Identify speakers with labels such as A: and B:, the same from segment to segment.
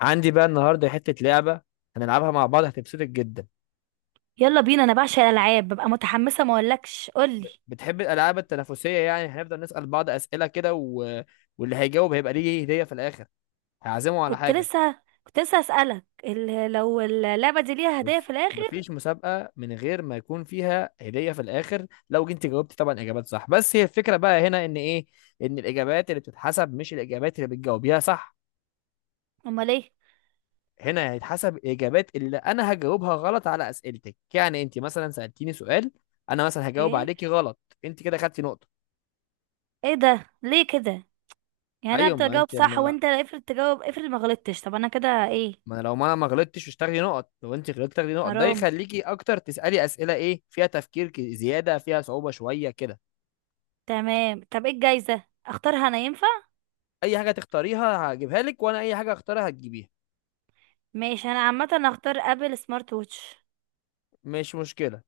A: عندي بقى النهارده حتة لعبة هنلعبها مع بعض هتبسطك جدا.
B: يلا بينا انا بعشق الالعاب ببقى متحمسه ما اقولكش قولي.
A: بتحب الألعاب التنافسية؟ يعني هنفضل نسأل بعض أسئلة كده واللي هيجاوب هيبقى ليه هدية في الآخر، هعزمه على
B: كنت
A: حاجة.
B: لسه كنت لسه اسالك لو اللعبه دي ليها هدايا في
A: بس
B: الاخر؟
A: مفيش مسابقة من غير ما يكون فيها هدية في الآخر. لو جيت جاوبت طبعا إجابات صح، بس هي الفكرة بقى هنا إن إيه؟ إن الإجابات اللي بتتحسب مش الإجابات اللي بتجاوبيها صح.
B: امال ايه؟
A: هنا هيتحسب الإجابات اللي أنا هجاوبها غلط على أسئلتك. يعني أنت مثلا سألتيني سؤال، أنا مثلا هجاوب
B: ايه
A: عليكي غلط، أنت كده خدتي نقطة.
B: ايه ده ليه كده؟ يعني انا
A: ايوه،
B: افضل
A: ما
B: اجاوب
A: انت
B: صح
A: ما,
B: وانت افرض تجاوب، افرض ما غلطتش، طب انا كده ايه؟
A: ما لو ما انا ما غلطتش مش تاخدي نقط، لو انت غلطت تاخدي نقط. ده
B: حرام.
A: يخليكي اكتر تسالي اسئله ايه فيها تفكير زياده، فيها صعوبه شويه كده.
B: تمام، طب ايه الجايزه؟ اختارها انا ينفع؟
A: اي حاجه تختاريها هجيبها لك، وانا اي حاجه اختارها هتجيبيها.
B: ماشي، انا عامه هختار ابل سمارت ووتش.
A: مش مشكله،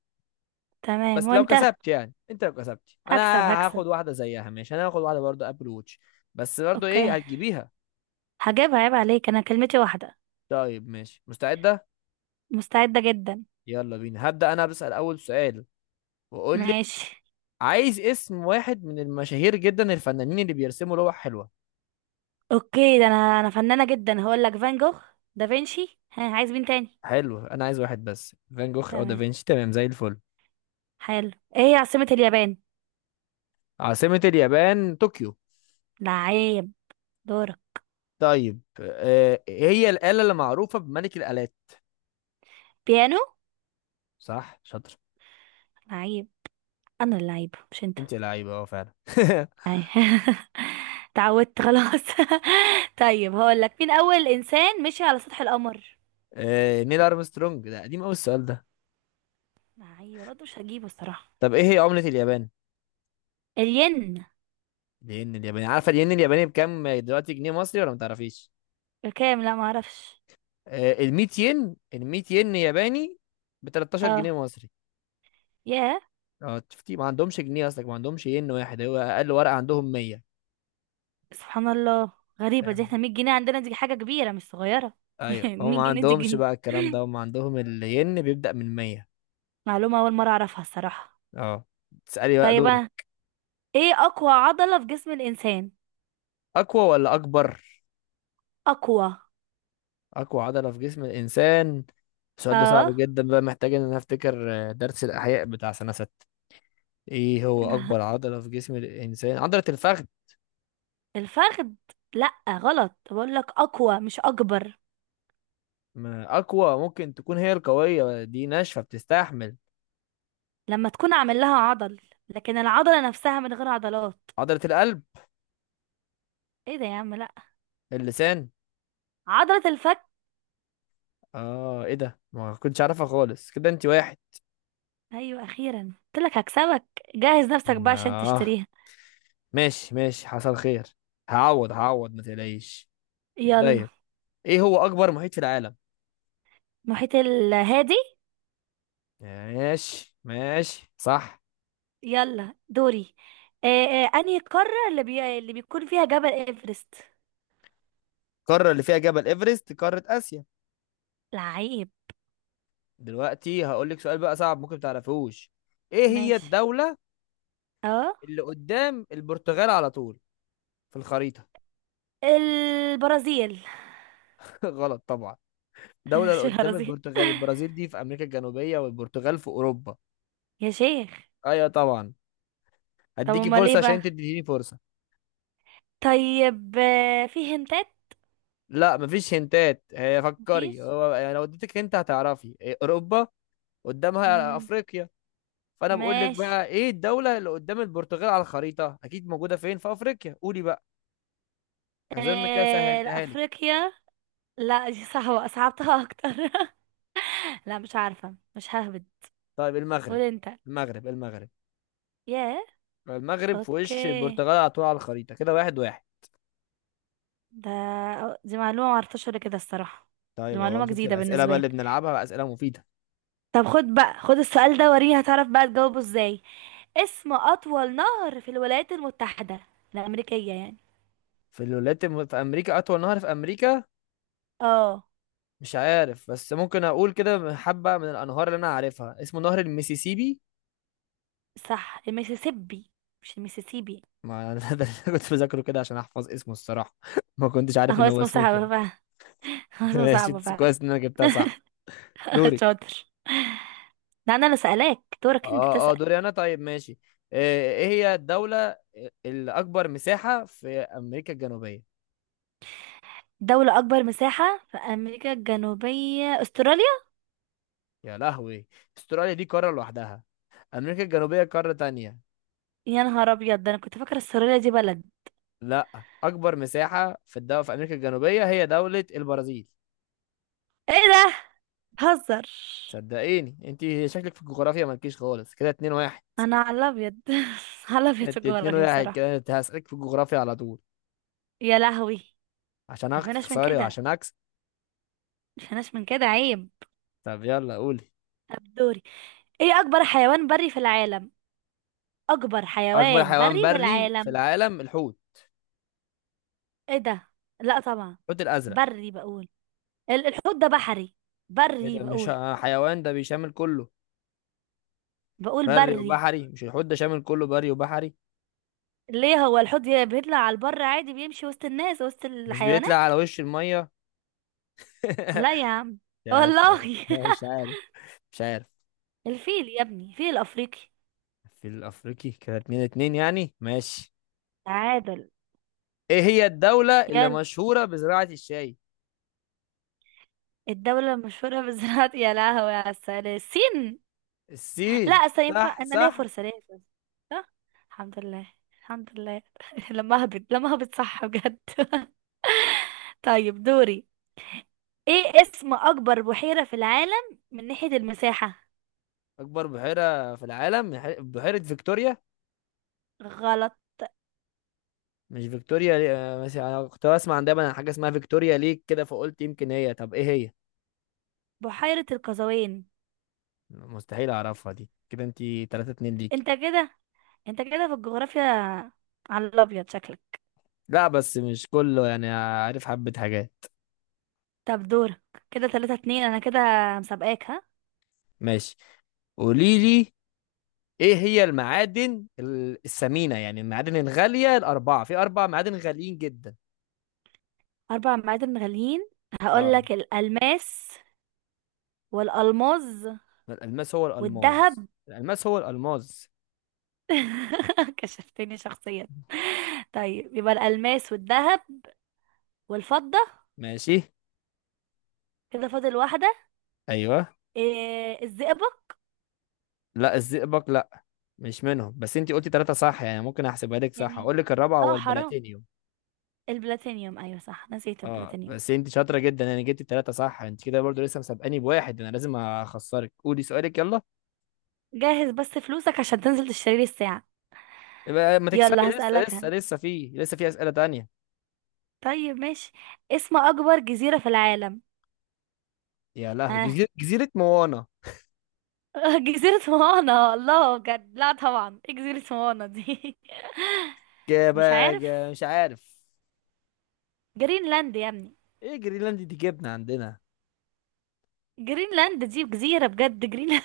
B: تمام
A: بس لو
B: وانت؟
A: كسبت يعني، انت لو كسبت انا
B: هكسب هكسب.
A: هاخد واحده زيها. ماشي، انا هاخد واحده برضه ابل ووتش، بس برضه ايه
B: اوكي
A: هتجيبيها.
B: هجيبها، عيب عليك، انا كلمتي واحده.
A: طيب ماشي، مستعده؟
B: مستعده جدا.
A: يلا بينا، هبدا انا بسال اول سؤال واقول لك:
B: ماشي.
A: عايز اسم واحد من المشاهير جدا الفنانين اللي بيرسموا لوح حلوه.
B: اوكي، ده انا انا فنانة جدا، هقول لك فان جوخ، دافنشي، ها عايز مين تاني؟
A: حلو، انا عايز واحد بس، فان جوخ او
B: تمام.
A: دافنشي تمام زي الفل.
B: حلو، ايه هي عاصمة اليابان؟
A: عاصمة اليابان طوكيو.
B: لعيب. دورك.
A: طيب آه، إيه هي الآلة اللي معروفة بملك الآلات؟
B: بيانو.
A: صح شاطر.
B: لعيب، انا اللعيب مش انت.
A: انت لعيبة اه فعلا.
B: أي. تعودت خلاص. طيب هقول لك، مين اول انسان مشي على سطح القمر؟
A: آه، نيل ارمسترونج، ده قديم قوي السؤال ده.
B: لعيب، انا قلت مش هجيبه الصراحة.
A: طب ايه هي عملة اليابان؟
B: الين
A: الين الياباني. عارفة الين الياباني بكام دلوقتي جنيه مصري ولا ما تعرفيش؟
B: بكام؟ لا معرفش.
A: آه، ال 100 ين، ال 100 ين ياباني ب 13 جنيه
B: اه.
A: مصري.
B: ياه.
A: اه شفتي، ما عندهمش جنيه، اصلك ما عندهمش ين واحد، هو اقل ورقة عندهم 100.
B: سبحان الله، غريبة دي، احنا 100 جنيه عندنا دي حاجة كبيرة مش صغيرة.
A: ايوه، هم ما
B: 100 جنيه دي
A: عندهمش
B: جنيه،
A: بقى الكلام ده، هم عندهم الين بيبدأ من 100.
B: معلومة أول مرة أعرفها الصراحة.
A: اه. تسألي بقى،
B: طيب أنا،
A: دورك.
B: إيه أقوى عضلة في جسم الإنسان؟
A: اقوى ولا اكبر؟
B: أقوى.
A: اقوى عضلة في جسم الانسان، السؤال ده صعب
B: آه
A: جدا بقى، محتاج ان انا افتكر درس الاحياء بتاع سنة ستة. ايه هو اكبر عضلة في جسم الانسان؟ عضلة الفخذ.
B: الفخذ؟ لأ غلط، بقول لك أقوى مش أكبر.
A: ما اقوى ممكن تكون هي القوية دي، ناشفة بتستحمل.
B: لما تكون عامل لها عضل، لكن العضلة نفسها من غير عضلات.
A: عضلة القلب.
B: إيه ده يا عم، لأ.
A: اللسان.
B: عضلة الفك.
A: اه ايه ده، ما كنتش عارفها خالص. كده انت واحد.
B: أيوة، أخيرا قلت لك هكسبك، جهز نفسك بقى عشان
A: لا.
B: تشتريها.
A: ماشي ماشي، حصل خير، هعوض هعوض ما تقلقيش.
B: يلا.
A: طيب، ايه هو اكبر محيط في العالم؟
B: محيط الهادي.
A: ماشي ماشي، صح.
B: يلا دوري. آه أنهي القارة اللي بيكون فيها جبل إيفرست؟
A: القارة اللي فيها جبل ايفرست قارة اسيا.
B: لعيب.
A: دلوقتي هقول لك سؤال بقى صعب، ممكن تعرفوش. ايه هي
B: ماشي.
A: الدولة
B: اه.
A: اللي قدام البرتغال على طول في الخريطة؟
B: البرازيل.
A: غلط طبعا، دولة اللي
B: مش
A: قدام
B: البرازيل
A: البرتغال البرازيل؟ دي في امريكا الجنوبية، والبرتغال في اوروبا.
B: يا شيخ.
A: ايوه طبعا.
B: طب
A: هديكي
B: امال ايه
A: فرصة عشان
B: بقى؟
A: تديني فرصة.
B: طيب آه، في هنتات؟
A: لا مفيش هنتات، هي فكري
B: مفيش.
A: هو. يعني لو اديتك هنت هتعرفي إيه، اوروبا قدامها
B: مم.
A: افريقيا. فانا بقول لك
B: ماشي.
A: بقى، ايه الدوله اللي قدام البرتغال على الخريطه، اكيد موجوده فين؟ في افريقيا، قولي بقى. اظن كده
B: آه، لا،
A: سهلتها لك.
B: افريقيا. لا دي صعبة، صعبتها اكتر. لا مش عارفة، مش ههبد.
A: طيب
B: قول
A: المغرب.
B: انت.
A: المغرب المغرب.
B: ياه.
A: المغرب في وش
B: اوكي.
A: البرتغال على طول على الخريطه كده، واحد واحد.
B: ده، دي معلومة معرفتهاش ولا كده الصراحة. دي
A: طيب اهو
B: معلومة
A: شفتي
B: جديدة
A: الاسئله
B: بالنسبة
A: بقى
B: لي.
A: اللي بنلعبها، بقى اسئله مفيده.
B: طب خد بقى، خد السؤال ده، وريني هتعرف بقى تجاوبه ازاي. اسم اطول نهر في الولايات المتحدة الامريكية يعني.
A: في الولايات في امريكا، اطول نهر في امريكا
B: اه.
A: مش عارف، بس ممكن اقول كده حبه من الانهار اللي انا عارفها اسمه نهر المسيسيبي.
B: صح المسيسيبي. مش المسيسيبي.
A: ما ده اللي أنا كنت بذاكره كده عشان احفظ اسمه الصراحه. ما كنتش عارف
B: هو
A: ان هو
B: اسمه
A: اسمه كده.
B: صعب فعلا. هو اسمه
A: ماشي،
B: صعب
A: بس
B: فعلا.
A: كويس ان انا جبتها صح. دوري.
B: شاطر، ده انا اللي سألاك، دورك انت
A: اه اه
B: تسأل.
A: دوري انا. طيب ماشي، ايه هي الدوله الاكبر مساحه في امريكا الجنوبيه؟
B: دولة اكبر مساحة في امريكا الجنوبية استراليا.
A: يا لهوي، استراليا دي قاره لوحدها، امريكا الجنوبيه قاره تانية.
B: يا نهار ابيض، ده انا كنت فاكرة استراليا دي بلد.
A: لا، اكبر مساحه في الدولة في امريكا الجنوبيه هي دوله البرازيل.
B: ايه ده؟ هزر.
A: صدقيني انت شكلك في الجغرافيا مالكيش خالص. كده اتنين واحد.
B: انا على الابيض. على الابيض في
A: انت اتنين
B: الجغرافيا
A: واحد،
B: بصراحة.
A: كده هسألك في الجغرافيا على طول
B: يا لهوي.
A: عشان
B: مفيناش من
A: اخسري،
B: كده،
A: وعشان اكسب.
B: مفيناش من كده، عيب.
A: طب يلا قولي.
B: طب دوري. ايه اكبر حيوان بري في العالم؟ اكبر
A: اكبر
B: حيوان
A: حيوان
B: بري في
A: بري في
B: العالم.
A: العالم الحوت،
B: ايه ده؟ لا طبعا.
A: الحوت الازرق.
B: بري بقول. ال- الحوت ده بحري.
A: ايه
B: بري
A: ده، مش
B: بقول.
A: ه- حيوان ده بيشامل كله،
B: بقول
A: بري
B: بري.
A: وبحري. مش الحوت ده شامل كله بري وبحري؟
B: ليه، هو الحوت بيطلع على البر عادي بيمشي وسط الناس وسط
A: مش بيطلع
B: الحيوانات؟
A: على وش الميه؟
B: لا يا عم،
A: يا ت-
B: والله.
A: مش عارف، مش عارف.
B: الفيل يا ابني، فيل افريقي.
A: في الافريقي كده، اتنين اتنين يعني، ماشي.
B: تعادل.
A: ايه هي الدولة اللي
B: يلا.
A: مشهورة بزراعة الشاي؟
B: الدولة المشهورة بزراعة، يا لهوي على السلام، الصين. لا
A: الصين.
B: أصل ينفع
A: صح
B: انا ليا
A: صح.
B: فرصة، ليا فرصة. صح. الحمد لله، الحمد لله. لما اهبط، لما اهبط صح بجد. طيب دوري. ايه اسم اكبر بحيرة في العالم من ناحية المساحة؟
A: اكبر بحيرة في العالم بحيرة فيكتوريا.
B: غلط.
A: مش فيكتوريا؟ لي... آه، مثلا انا كنت بسمع عن دايما عن حاجه اسمها فيكتوريا ليك كده، فقلت يمكن هي. طب ايه هي؟
B: بحيرة القزوين.
A: مستحيل اعرفها دي، كده انتي 3 2 ليكي.
B: انت كده، انت كده في الجغرافيا على الابيض شكلك.
A: لا بس مش كله، يعني عارف حبه حاجات.
B: طب دورك. كده تلاتة اتنين انا كده، مسابقاك ها.
A: ماشي، قولي لي. ايه هي المعادن الثمينه، يعني المعادن الغاليه الاربعه؟ في اربع معادن غاليين جدا.
B: اربع معادن غاليين.
A: اه
B: هقولك الالماس والالماظ
A: الالماس هو
B: والذهب.
A: الالماس، الالماس هو الالماس.
B: كشفتني شخصيا. طيب يبقى الالماس والذهب والفضة.
A: ماشي.
B: كده فاضل واحدة.
A: ايوه.
B: إيه الزئبق؟
A: لا الزئبق لا، مش منهم، بس انتي قلتي ثلاثه صح يعني، ممكن احسبها لك صح.
B: يعني
A: اقول لك الرابعه، هو
B: اه، حرام.
A: البلاتينيوم.
B: البلاتينيوم، ايوه صح، نسيت
A: اه،
B: البلاتينيوم.
A: بس انت شاطره جدا يعني، جبتي التلاته صح. انت كده برضو لسه مسابقاني بواحد، انا لازم اخسرك. قولي سؤالك يلا.
B: جهز بس فلوسك عشان تنزل تشتري لي الساعة.
A: يبقى ما تكسبي
B: يلا
A: لسه
B: هسألك
A: لسه
B: هن.
A: لسه في في اسئله تانية.
B: طيب ماشي. اسم اكبر جزيرة في العالم.
A: يا لهو،
B: ها.
A: جزيره موانا.
B: جزيرة موانا، الله بجد، لا طبعا، ايه جزيرة موانا دي؟ مش عارف.
A: مش عارف.
B: جرينلاند يا ابني.
A: ايه جرينلاند دي، جبنه عندنا؟
B: جرينلاند دي جزيرة بجد، جرينلاند.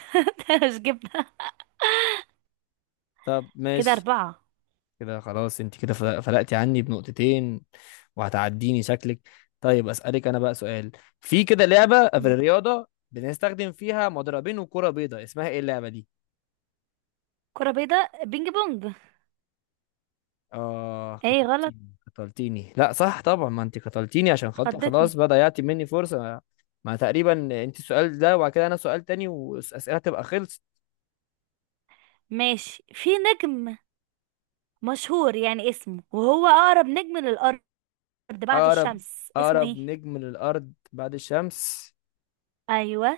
B: مش جبنة.
A: طب
B: كده
A: ماشي.
B: أربعة.
A: كده خلاص، انت كده فلقتي عني بنقطتين، وهتعديني شكلك. طيب اسالك انا بقى سؤال. في كده لعبه في
B: مم.
A: الرياضه بنستخدم فيها مضربين وكره بيضاء، اسمها ايه اللعبه دي؟
B: كرة بيضاء، بينج بونج.
A: آه
B: ايه غلط،
A: قتلتيني قتلتيني، لا صح طبعا، ما انت قتلتيني عشان خاطر، خلاص
B: خضتني.
A: بقى ضيعتي مني فرصة. ما تقريبا انت السؤال ده، وبعد كده انا سؤال تاني، والأسئلة تبقى خلصت.
B: ماشي، في نجم مشهور يعني اسمه، وهو اقرب نجم للارض بعد
A: أقرب
B: الشمس، اسمه
A: أقرب
B: ايه؟
A: نجم للأرض بعد الشمس؟
B: ايوه،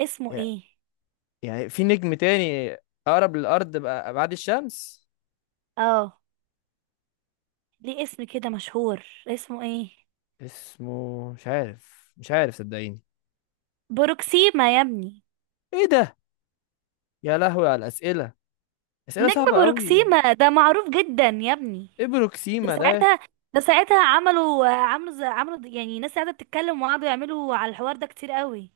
B: اسمه
A: يع-
B: ايه؟
A: يعني في نجم تاني أقرب للأرض بقى بعد الشمس؟
B: اه. ليه اسم كده مشهور، اسمه ايه؟
A: اسمه مش عارف، مش عارف صدقيني.
B: بروكسيما يا ابني.
A: ايه ده، يا لهوي على الأسئلة، أسئلة
B: نجم
A: صعبة قوي.
B: بروكسيما ده معروف جدا يا ابني.
A: ايه
B: ده
A: بروكسيما ده؟
B: ساعتها، ده ساعتها عملوا، عملوا يعني ناس قاعده بتتكلم وقعدوا يعملوا على الحوار ده كتير قوي.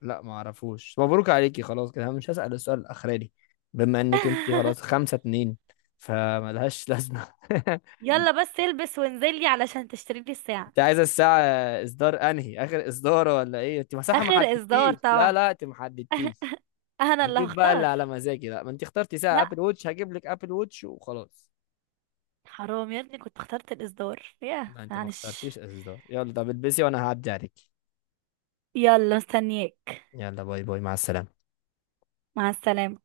A: لا ما اعرفوش، مبروك عليكي خلاص. كده أنا مش هسأل السؤال الاخراني، بما انك انت خلاص خمسة اتنين، فملهاش لازمة.
B: يلا بس البس وانزلي علشان تشتري لي الساعه.
A: انت عايزة الساعة اصدار انهي؟ اخر اصدار ولا ايه؟ انت مساحة ما
B: اخر اصدار
A: حددتيش، لا
B: طبعا،
A: لا انت ما حددتيش،
B: انا اللي
A: هجيب بقى اللي
B: هختار.
A: على مزاجي. لا ما انت اخترتي ساعة
B: لا
A: ابل ووتش، هجيب لك ابل ووتش وخلاص.
B: حرام يا ابني، كنت اخترت الإصدار، ياه
A: لا انت ما
B: معلش.
A: اخترتيش اصدار. يلا طب البسي وانا هعدي عليك.
B: يلا مستنياك.
A: يلا باي باي، مع السلامة.
B: مع السلامة.